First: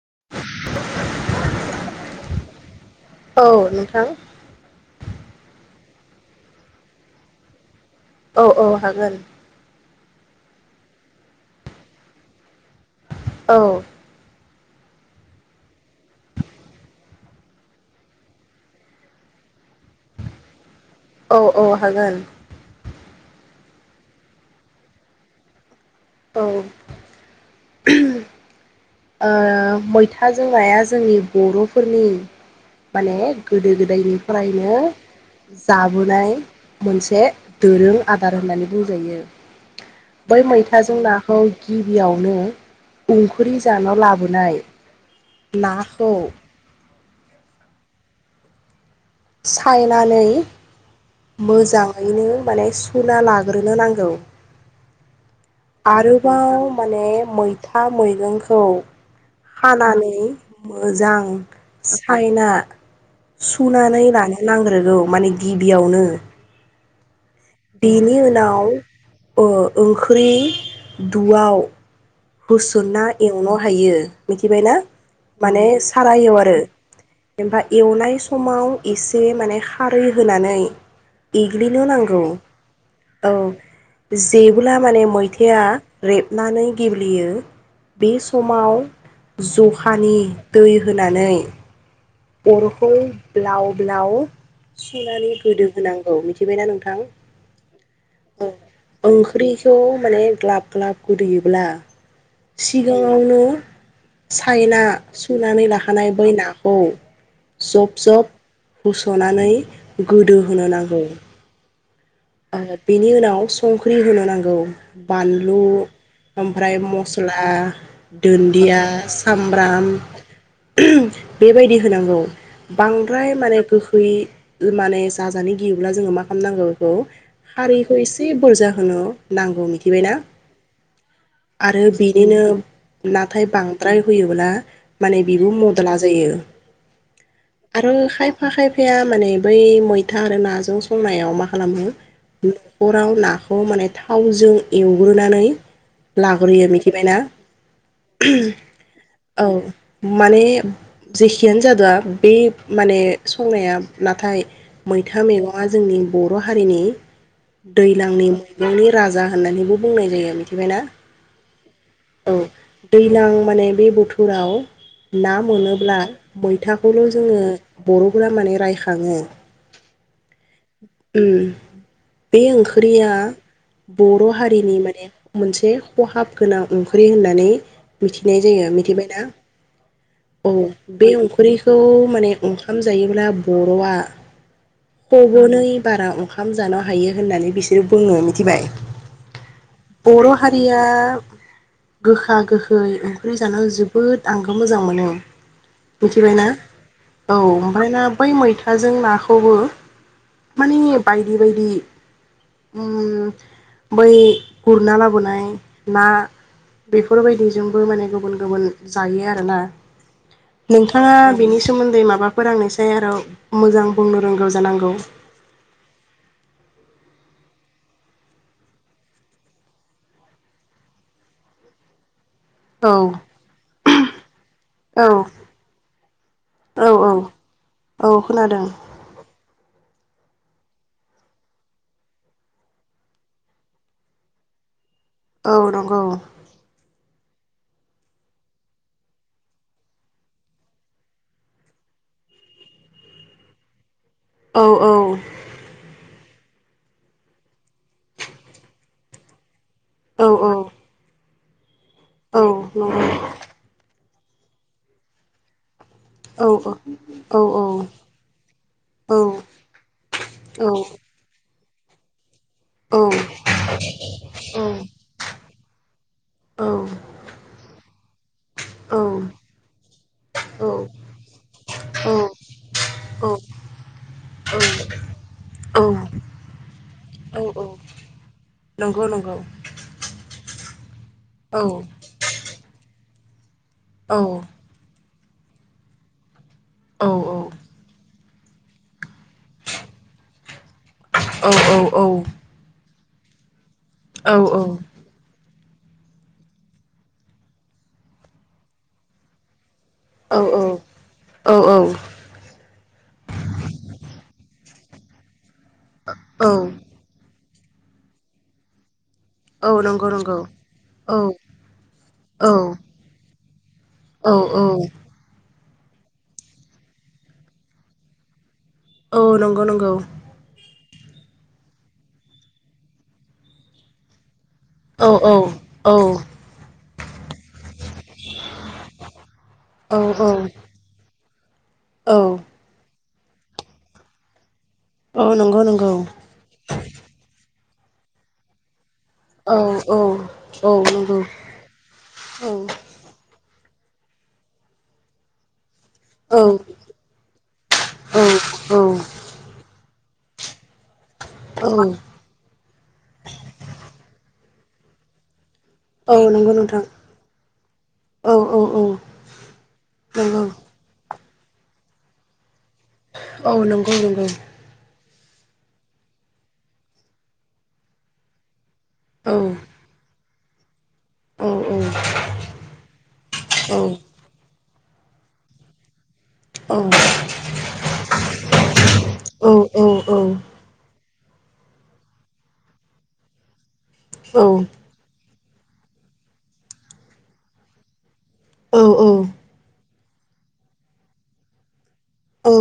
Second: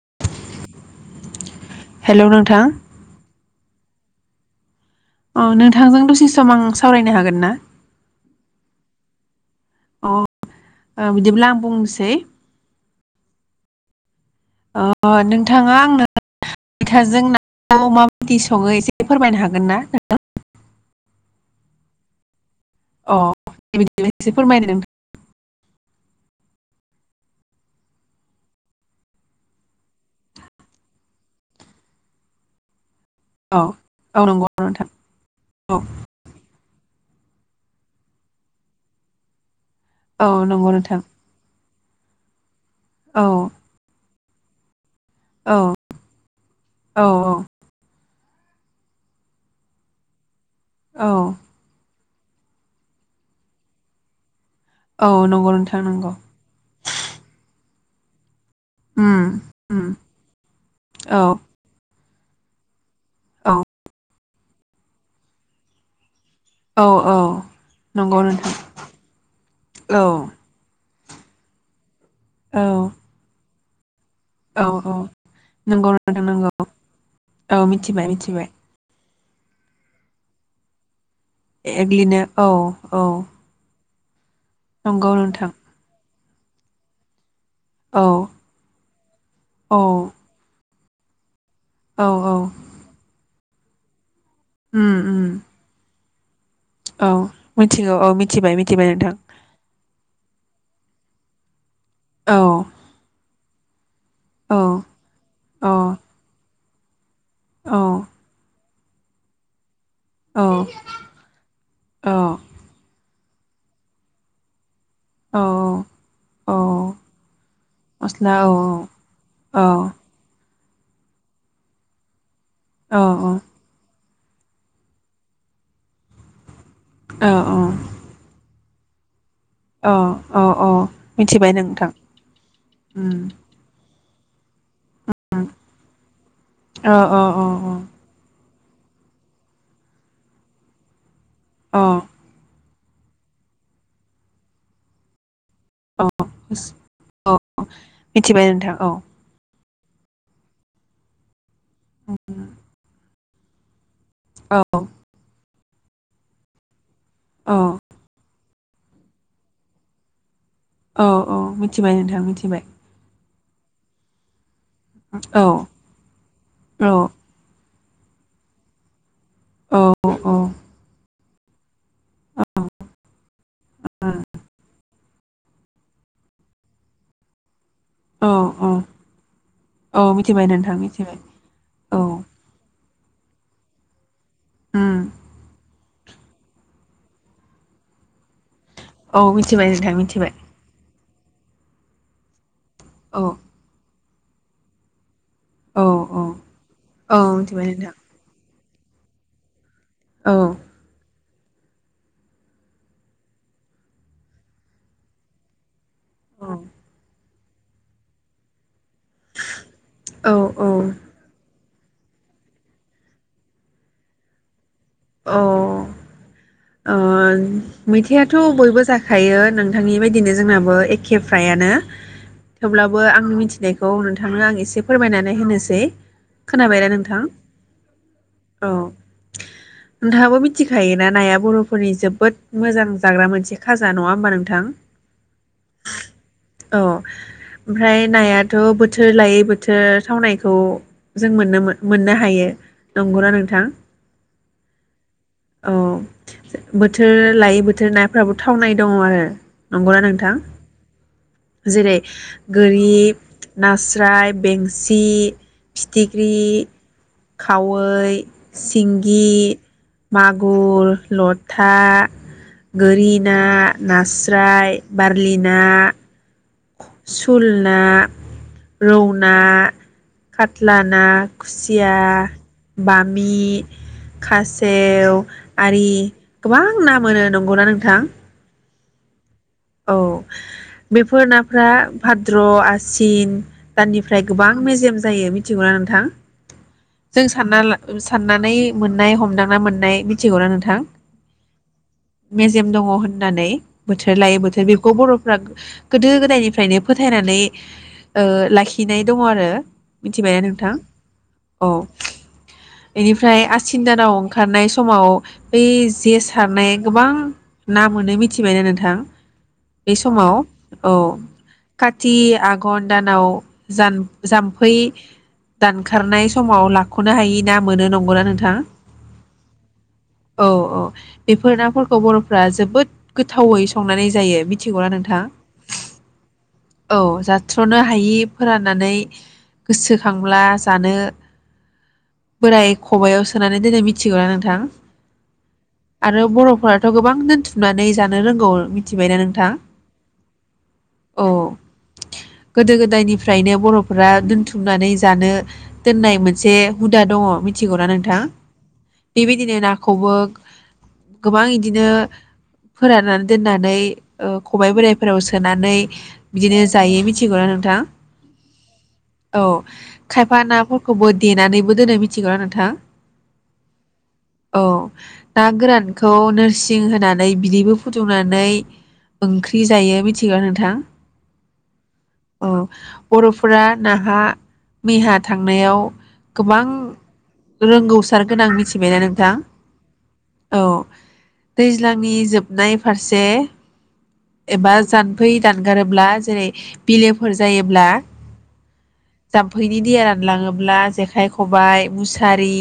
[inaudible] Hello नोंथां औ नोंथां अ नोंथांजों दसे सम आं सावरायनो हागोन ना। औ औ हागोन अ ओ बिदिब्ला आं बुंनोसै औ ओ नोंथाङा आंनो जों [inaudible] माबायदि सङो एसे फोरमायनो हागोन ना? औ औ हागोन अ दे बिदिब्ला एसे फोरमायदो नोंथां औ उम ओ मैथाजों नाया जोंनि बर'फोरनि माने औ गोदो नंगौ गोदायनिफ्रायनो नोंथां औ जाबोनाय मोनसे दोरों आदार होननानै बुंजायो। औ बै नंगौ नोंथां मैथाजों नाखौ गिबियावनो औ उंख्रि जानाव लाबो नाय नाखौ औ औ सायनानै औ मोजां नो माने सुना लाग्रोनो नांगौ औ न। आरोबाव माने मै था मैगंखो उम खौ उम हानानै औ मोजां सि। हायना औ सुनानै लानो नांग्रोगौ माने गिबियावनो औ औ बेनि नंगौ नोंथां उनाव औ ओ-ओंख्रि दुआव औ होसना एवन हायो औ मिथिबायनाा औ माने नंगौ सारा नोंथां एव नंगौ आरो औ ओमफ्राय मिथिबाय एवनाय मिथिबाय समाव एसे बे माने खारै होनानै एग्लिनो औ औ जेबोला माने नंगौ नोंथां मैथायआ रेबनानै गेबलेयो औ बे समाव औ जखानि दै होनानै औ औ अर खौ ब्लाव ब्लाव उम उम सुनानै गोदो होनाय औ मि‌ थिबायना नोंथां औ मिथिगौ औ मिथिबाय मिथिबाय नोंथां ओंख्रिखौ माने गलाब गलाब गुदैयोब्ला औ सिगांङावनो [inaudible] औ सायना सुनानै औ लाखानाय बै ना [unintelligible] जब औ जब होस'नानै गोदौ होनो नांगौ। औ ओ बिनि उनाव संख्रि होनो नांगौ औ बानलु औ ओमफ्राय मस्ला मस्ला औ दुन्दिया औ सामब्राम बेबायदि होनांगौ औ बांद्राय माने गो बै माने जाजानो गियोब्ला जोङो मा खालामनांगौ औ हारिखौ एसे बोरजा हेलौ नांगौ औ मिथिबायना औ औ मिथिबाय आरो नोंथां बेनिनो उम नाथाय बां द्राय फैयोबोला माने उम बिबो मदला जायो औ औ आरो खायफ खा खायफाया माने बै मैथा आरो नाजों संनायाव म औ खालानो अराव नाखौ माने थावजों एवग्रोनानै औ लाग्रोयो मिथिबायना मिथिबाय नोंथां औ [unintelligible] औ मानेफ खियानो जादोआ बेेै माने संनाया नाथाय औ मैथा मेगं [unintelligible] जोंनि बर' हारिनि औ दैलांनि [unintelligible] राजा होननानैबो बुंनाय जायो आरो मिथि औ औ मिथ थिबाय नोंथाङा मिथिबाय? दैज्लां माने बे बोथोराव ना औ मोनोब्ला औ मैथाखौल' जोङो बर'फोरा माने रायखाङो औ ओम बे ओंख्रिया बर' हारिनि माने मोनसे खहाब ओंख्रि होननानै औ मिथिनाय जायो औ मिथिबायना औ मिथिबाय औ नोंथां बे मिथिबाय ओंख्रिखौ औ माने अंखाम जायो ब्ला बर'आ उम पबनै बारा ओंखाम जान हायो होननानै बिसोर बुंङो मिथिबाय। औ मिथिबाय नोंथां बर' मिथिबाय हारिया गोखा गोखै। [unintelligible] ओंख्रि औ जानानै जोब जोबोद आंबो मोजां मोनो। औ मिथिबायना औ मिथिबाय ओमफ्राय नोंथां ना बै मै दा जों नाखौबो औ। बि बायदि उम बै गुरना लाबोनाय। ना बेफोर बायदिजोंबो माने गुबुन गुबुन जायो आरोना औ नोंथाङा बिनि सोमोन्दै माबाफोर आंनि सेराव आरो मोजां बुंनो रोंगौ जानांगौ। अ अ मैथाआथ' बयबो जाखायो नोंथांनि बायदिनो जोंनाबो एखेफ्रायानो। औ थेवब्लाबो आंनि मिथिनायखौ नोंथांनो आं एसे फोरमायनानै होनोसै। खोनाबाय औ दा नोंथां? औ औ खोनादों औ नोंथाङाबो मिथिखायोना नाया बर'फोरनि जोबोद मोजां जाग्रा मोनसे खाजा नङा होमबा नोंथां। औ नंगौ औ ओमफ्राय नायाथ' बोथोर लायै बोथोर थावनायखौ जों मोननो मोननो हायो नंगौना नोंथां। औ औ औ बोथोर लायै बोथोर नाफ्राबो थावनाय दङ आरो नंगौना औ नोंथां जेरै औ गोरि नंगौ ना स्राय, बेंसि, फिथिख्रि, औ औ औ औ खावै, औ औ सिंगि, औ मागुर ल ता गोरि ना, नास्राय बार्लि ना सुल ना रौ ना, खात्ला ना, खुसिया, औ औ औ बामि, खासेव आरि गोबां ना मोनो नंगौना नोंथां। नंगौ नंगौ। औ बेफोर औ नाफोरा भाद्र' आसि ईन औ दाननिफ्राय गोबां मेजेम जायो मिथिगौना नोंथां औ जों सानना ला सा फाननानै मोननाय हमदांना मोननाय मिथिगौ ना नोंथां। औ औ औ मेजेम दङ होननानै बोथोर औ लायो बोथोर बेखौ बर'फ्रा गोदो गोदायनिफ्रायनो फोथायनानै ओ लाखिनाय दङ आरो औ मिथिबायना नोंथां औ बेनिफ्राय आसिन दानाव ओंखार नाय समाव बै जे सारनाया गोबां ना मोनो मिथिबायना नोंथां बे नंगौ समाव नंगौ औ का ति औ आघन दानाव जाम औ जाम्फै दानखारनाय समाव लाख'नो हायि ना मोनो नंगौना नोंथाङा औ नंगौ नंगौ बेफोर नाफोरखौ बर'फ्रा जोबोद गोथावै संनानै जायो मिथिगौला औ नोंथां औ औ जाथ्र'नो हायि फोराननानै औ गोसोखांब्ला जानो औ बोराय खबायाव सोनानै दिनै मिथिगौना नोंथां औ नंगौ नंगौ आरो बर'फोराथ' गोबां दोनथि नुनानै जानो रोंगौ मिथिबायना नोंथां औ औ औ नंगौ औ औ गोदो गोदायनिफ्रायनो बर' फोरा दोनथुमनानै जानो दोन औ मोनसे हुदा दं मिथिगौना नोंथां औ बेबायदिनो ना खौबो गोबां औ इदिनो फोराननानै दोननानै ओ खबबाय बोराइफोराव सोनाय नै औ नंगौ बिदिनो नोंथां जायो मिथीगौना नोंथां औ औ औ औ खायफा नंगौ ना फ ब देनानैबो दोनै मिथिगौ नोंथां औ नंगौ नंगौ औ ना गोरानखौ नोरसिं होनानै बिदैबो फुदुंनानै औ ओंख्रि जायो बि थिगा नोंथां औ औ बर'फोरा औ नाहा मैहा थां नायाव गोबां औ औ रोंगौसार गोनां मिथिबायना नोंथां। औ औ दैज्लांनि जोबनाय फारसे एबा जान दै दानगारोब्ला जेरै बिलोफोर जायोब्ला जामफैनि दैया रान लाङोब्ला जेखाइ खबाइ मुसारि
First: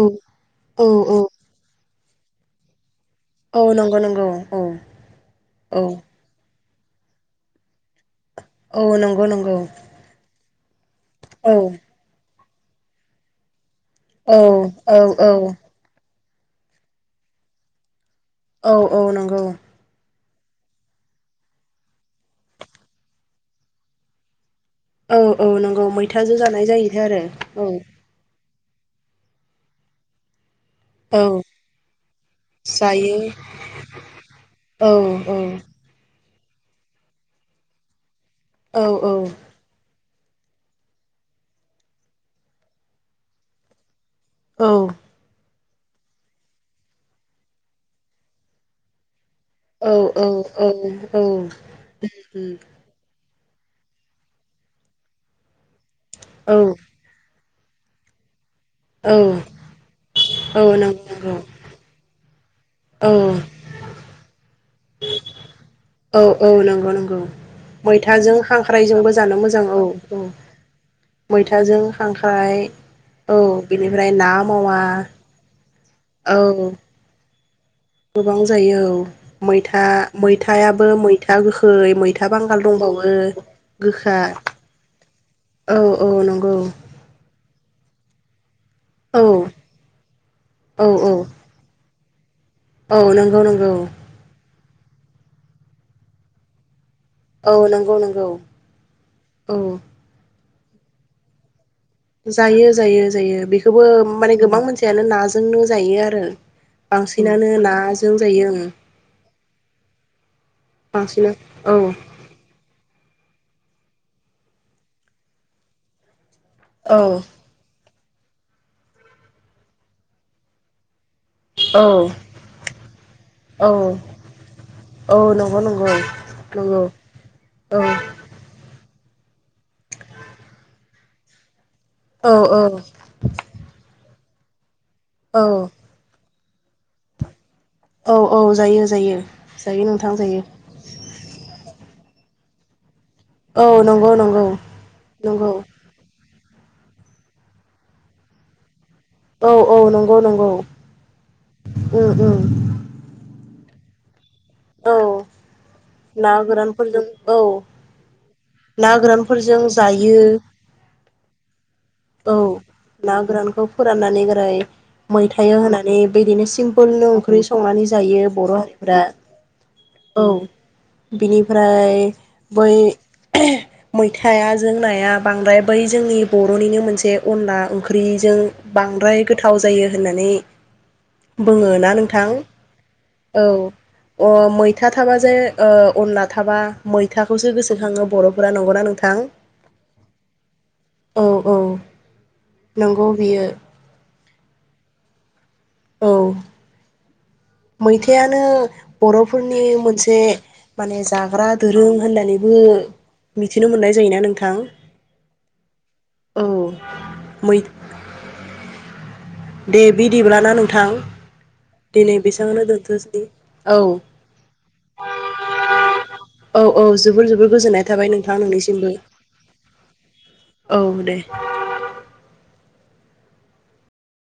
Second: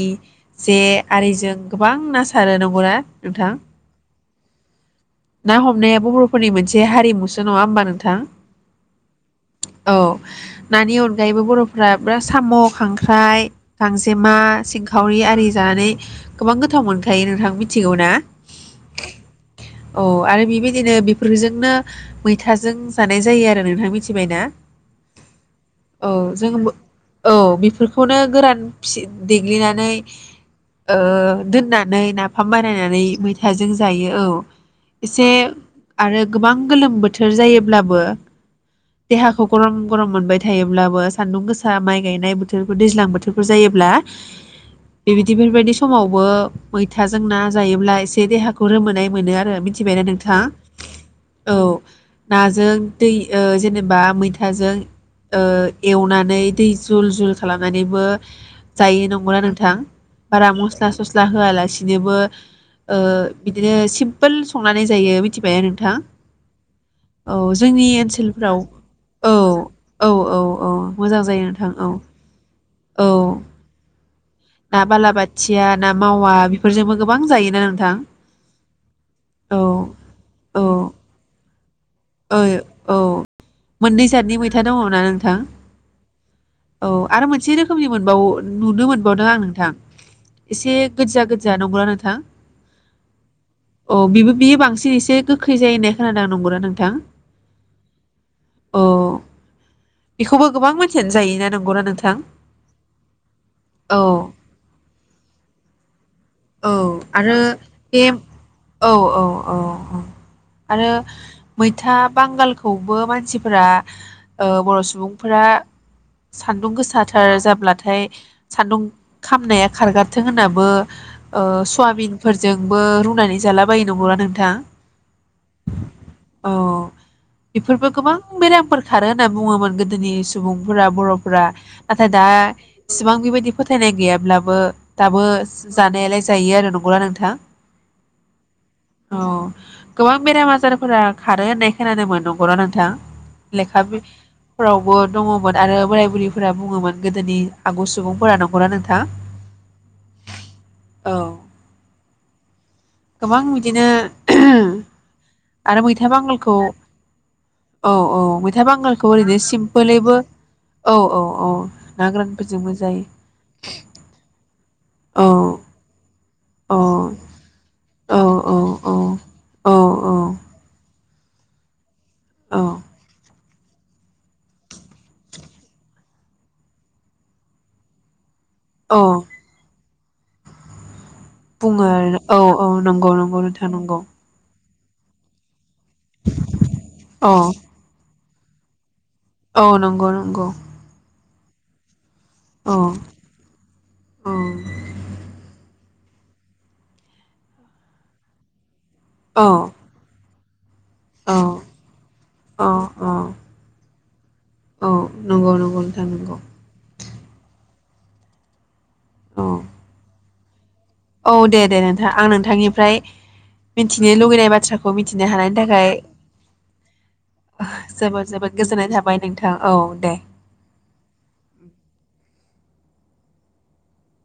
जे आरिजों बां ना सारो नंगौ ना? नोंथां नंगौ नंगौ औ ना हमनायाबो औ मोनसे हारिमुसो नङा होनोमबा नोंथां। औ नंगौ नंगौ औ नानि अनगायैबो औ औ बर'फोरा [inaudible] साम' खांख्राइ गांजेमा औ सिंखावरि आरि औ जानानै गोबां गोथाव मोनखायो नोंथां मिथिगौ ना? औ औ नंगौ। औ आरो बेबायदिनो बिफ फोरजोंनो मैथाजों जानाय जायो आरो नोंथां मिथिबाय ना। औ औ नंगौ मैथाजों जानाय जाहैथो आरो औ। बेफोरखौनो गोरान फि देग्लिनानै ओ औ दोननानै नाफाम बानायनानै जायो मैथाजों जायो औ औ एसे औ आरो गोबां गोलोम बोथोर जायोब्लाबो औ देहाखौ गरम गरम मोनबाय थायोब्लाबो सान्दुं गोसा माइ गायनाय बोथोरफोर दैज्लां बोथोरफोर जायोब्ला औ बेबायदि फोरबायदिसो समावबो मैथाजों ना जायोब्ला एसे देहाखौ रोमोनाय मोनो आ रो औ मिथिबायना नोंथां? औ नाजों दै ओ जेनेबा मैथाजों ओ एवनानै दै जुल जुल खालामनानैबो जायो औ नंगौना नोंथां बारा औ मस्ला नंगौ सस्ला नंगौ होआलासिनोबो ओ औ बिदिनो सिम फोल संनानै जायो मि मिथिबायानो औ औ नंगौ नंगौ मैथाजों ओनसोलफ्राव खांख्रायजोंबो जानो मोजां औ औ औ मोजां जायो नोंथां मैथाजों औ खांख्राय औ बिनि ना बालाबाथिया ना औ मावा बेफोरजोंबो गोबां जायोना नों गोबां औ जायो मैथा औ मैथायाबो मैथा गोख औ मोननै गोखा जादनि मैथा दङ ना नोंथां औ आरो मोनसे रोखोमनि मोनबावो नुनो औ मोनबावदों आं नोंथां एसे औ गोजा गोजा नंगौना नोंथां? थां औ नोंगौ नोंगौ बांसिन एसे गोखै जायो होननाय खोनादों नोंगौना नों थां? औ नोंगौ नोंगौ औ बेखौबो गोबां मानसियानो जायोना नों जायो जायो जायो बेखौबो औ माने गोबां मानसियानो नाजोंनो जायो आरो औ आरो बांसिनानो बे नाजों जायो आं औ औ औ आरो बांसिन औ सिफोरा बर' सुबुंफोरा सान्दुं औ गोसाथार जाब्लाथाय सान्दुं खामनाया खारगाराथों होननाबो ओ औ सवाबिनफोरजोंबो रुनानै जाला औ बायो नंगौना नोंथा औ नंगौ नंगौ अ नंगौ औ बेफोरबो गोबां बेरामफोर खारो होनना बुङोमोन गोदोनि सुबुंफोरा बर'फोरा नाथाय दा औ औ इसिबां बेबायदि फोथायनाय गैयाब्ला बो दाबो औ जानायालाय जायो आरो नंगौना नोंथां औ औ जायो जायो औ जायो नोंथां गोबां जायो बेराम आजारफोरा खारो होननाय खोनादोंमोन नंगौना नोंथां? लेखा औ बि नंगौ नंगौ फोरावबो नंगौ दङमोन आरो बोराय बुरि फोरा बुङोमोन गोदोनि आगु सुबुंफोरा नंगौना नों औ औ नंगौ नंगौ औ उम उम गोबां बिदिनो औ आरो मैथा ना बांगालखौ गोरानफोरजों औ औ मै मैथा ना बांगालखौ ओरैनो गोरानफोरजों सिम्पोलैबो जायो औ औ औ ना औ गोरानफोरजोंबो जायो ना गोरानखौ फोराननानै फ्राय औ मैथायाव होनानै बिदिनो औ सिमपोलनो ओंख्रि संनानै औ जायो बर' औ हारिफोरा औ बिनिफ्राय औ बै मैथाया जों नाया बांद्राय बै जोंनि बर'निनो मोन से अनला ओंख्रिजों औ बांद्राय गोथाव जायो। होननानै बुङो ना आरो नोंथां औ औ नंगौ नंगौ नोंथां नंगौ। था थाबा जे ओ अनला थाबा औ मैथाखौसो गोसोखाङो बर' फोरा नंगौना नोंथां? औ नंगौ नंगौ। औ औ औ नंगौ बियो औ मैथायानो बर'फोरनि मोनसे माने औ जाग्रा दोरों होननानैबो औ औ मिथिनो मोननाय जायोना नोंथां औ नंगौ नंगौ नोंथां नंगौ औ मै औ दे बिदिब्ला [unintelligible] औ दे दे नोंथां आं नोंथांनिफ्राय दोनथ'सै औ मिथिनो लुगैनाय बाथ्राखौ मिथिनो हानायनि थाखाय औ औ जोबोर जोबोर ओ गोजोननाय थाबाय जोबोद नोंथां जोबोद नोंनिसिमबो गोजोननाय थाबाय नोंथां औ दे। औ दे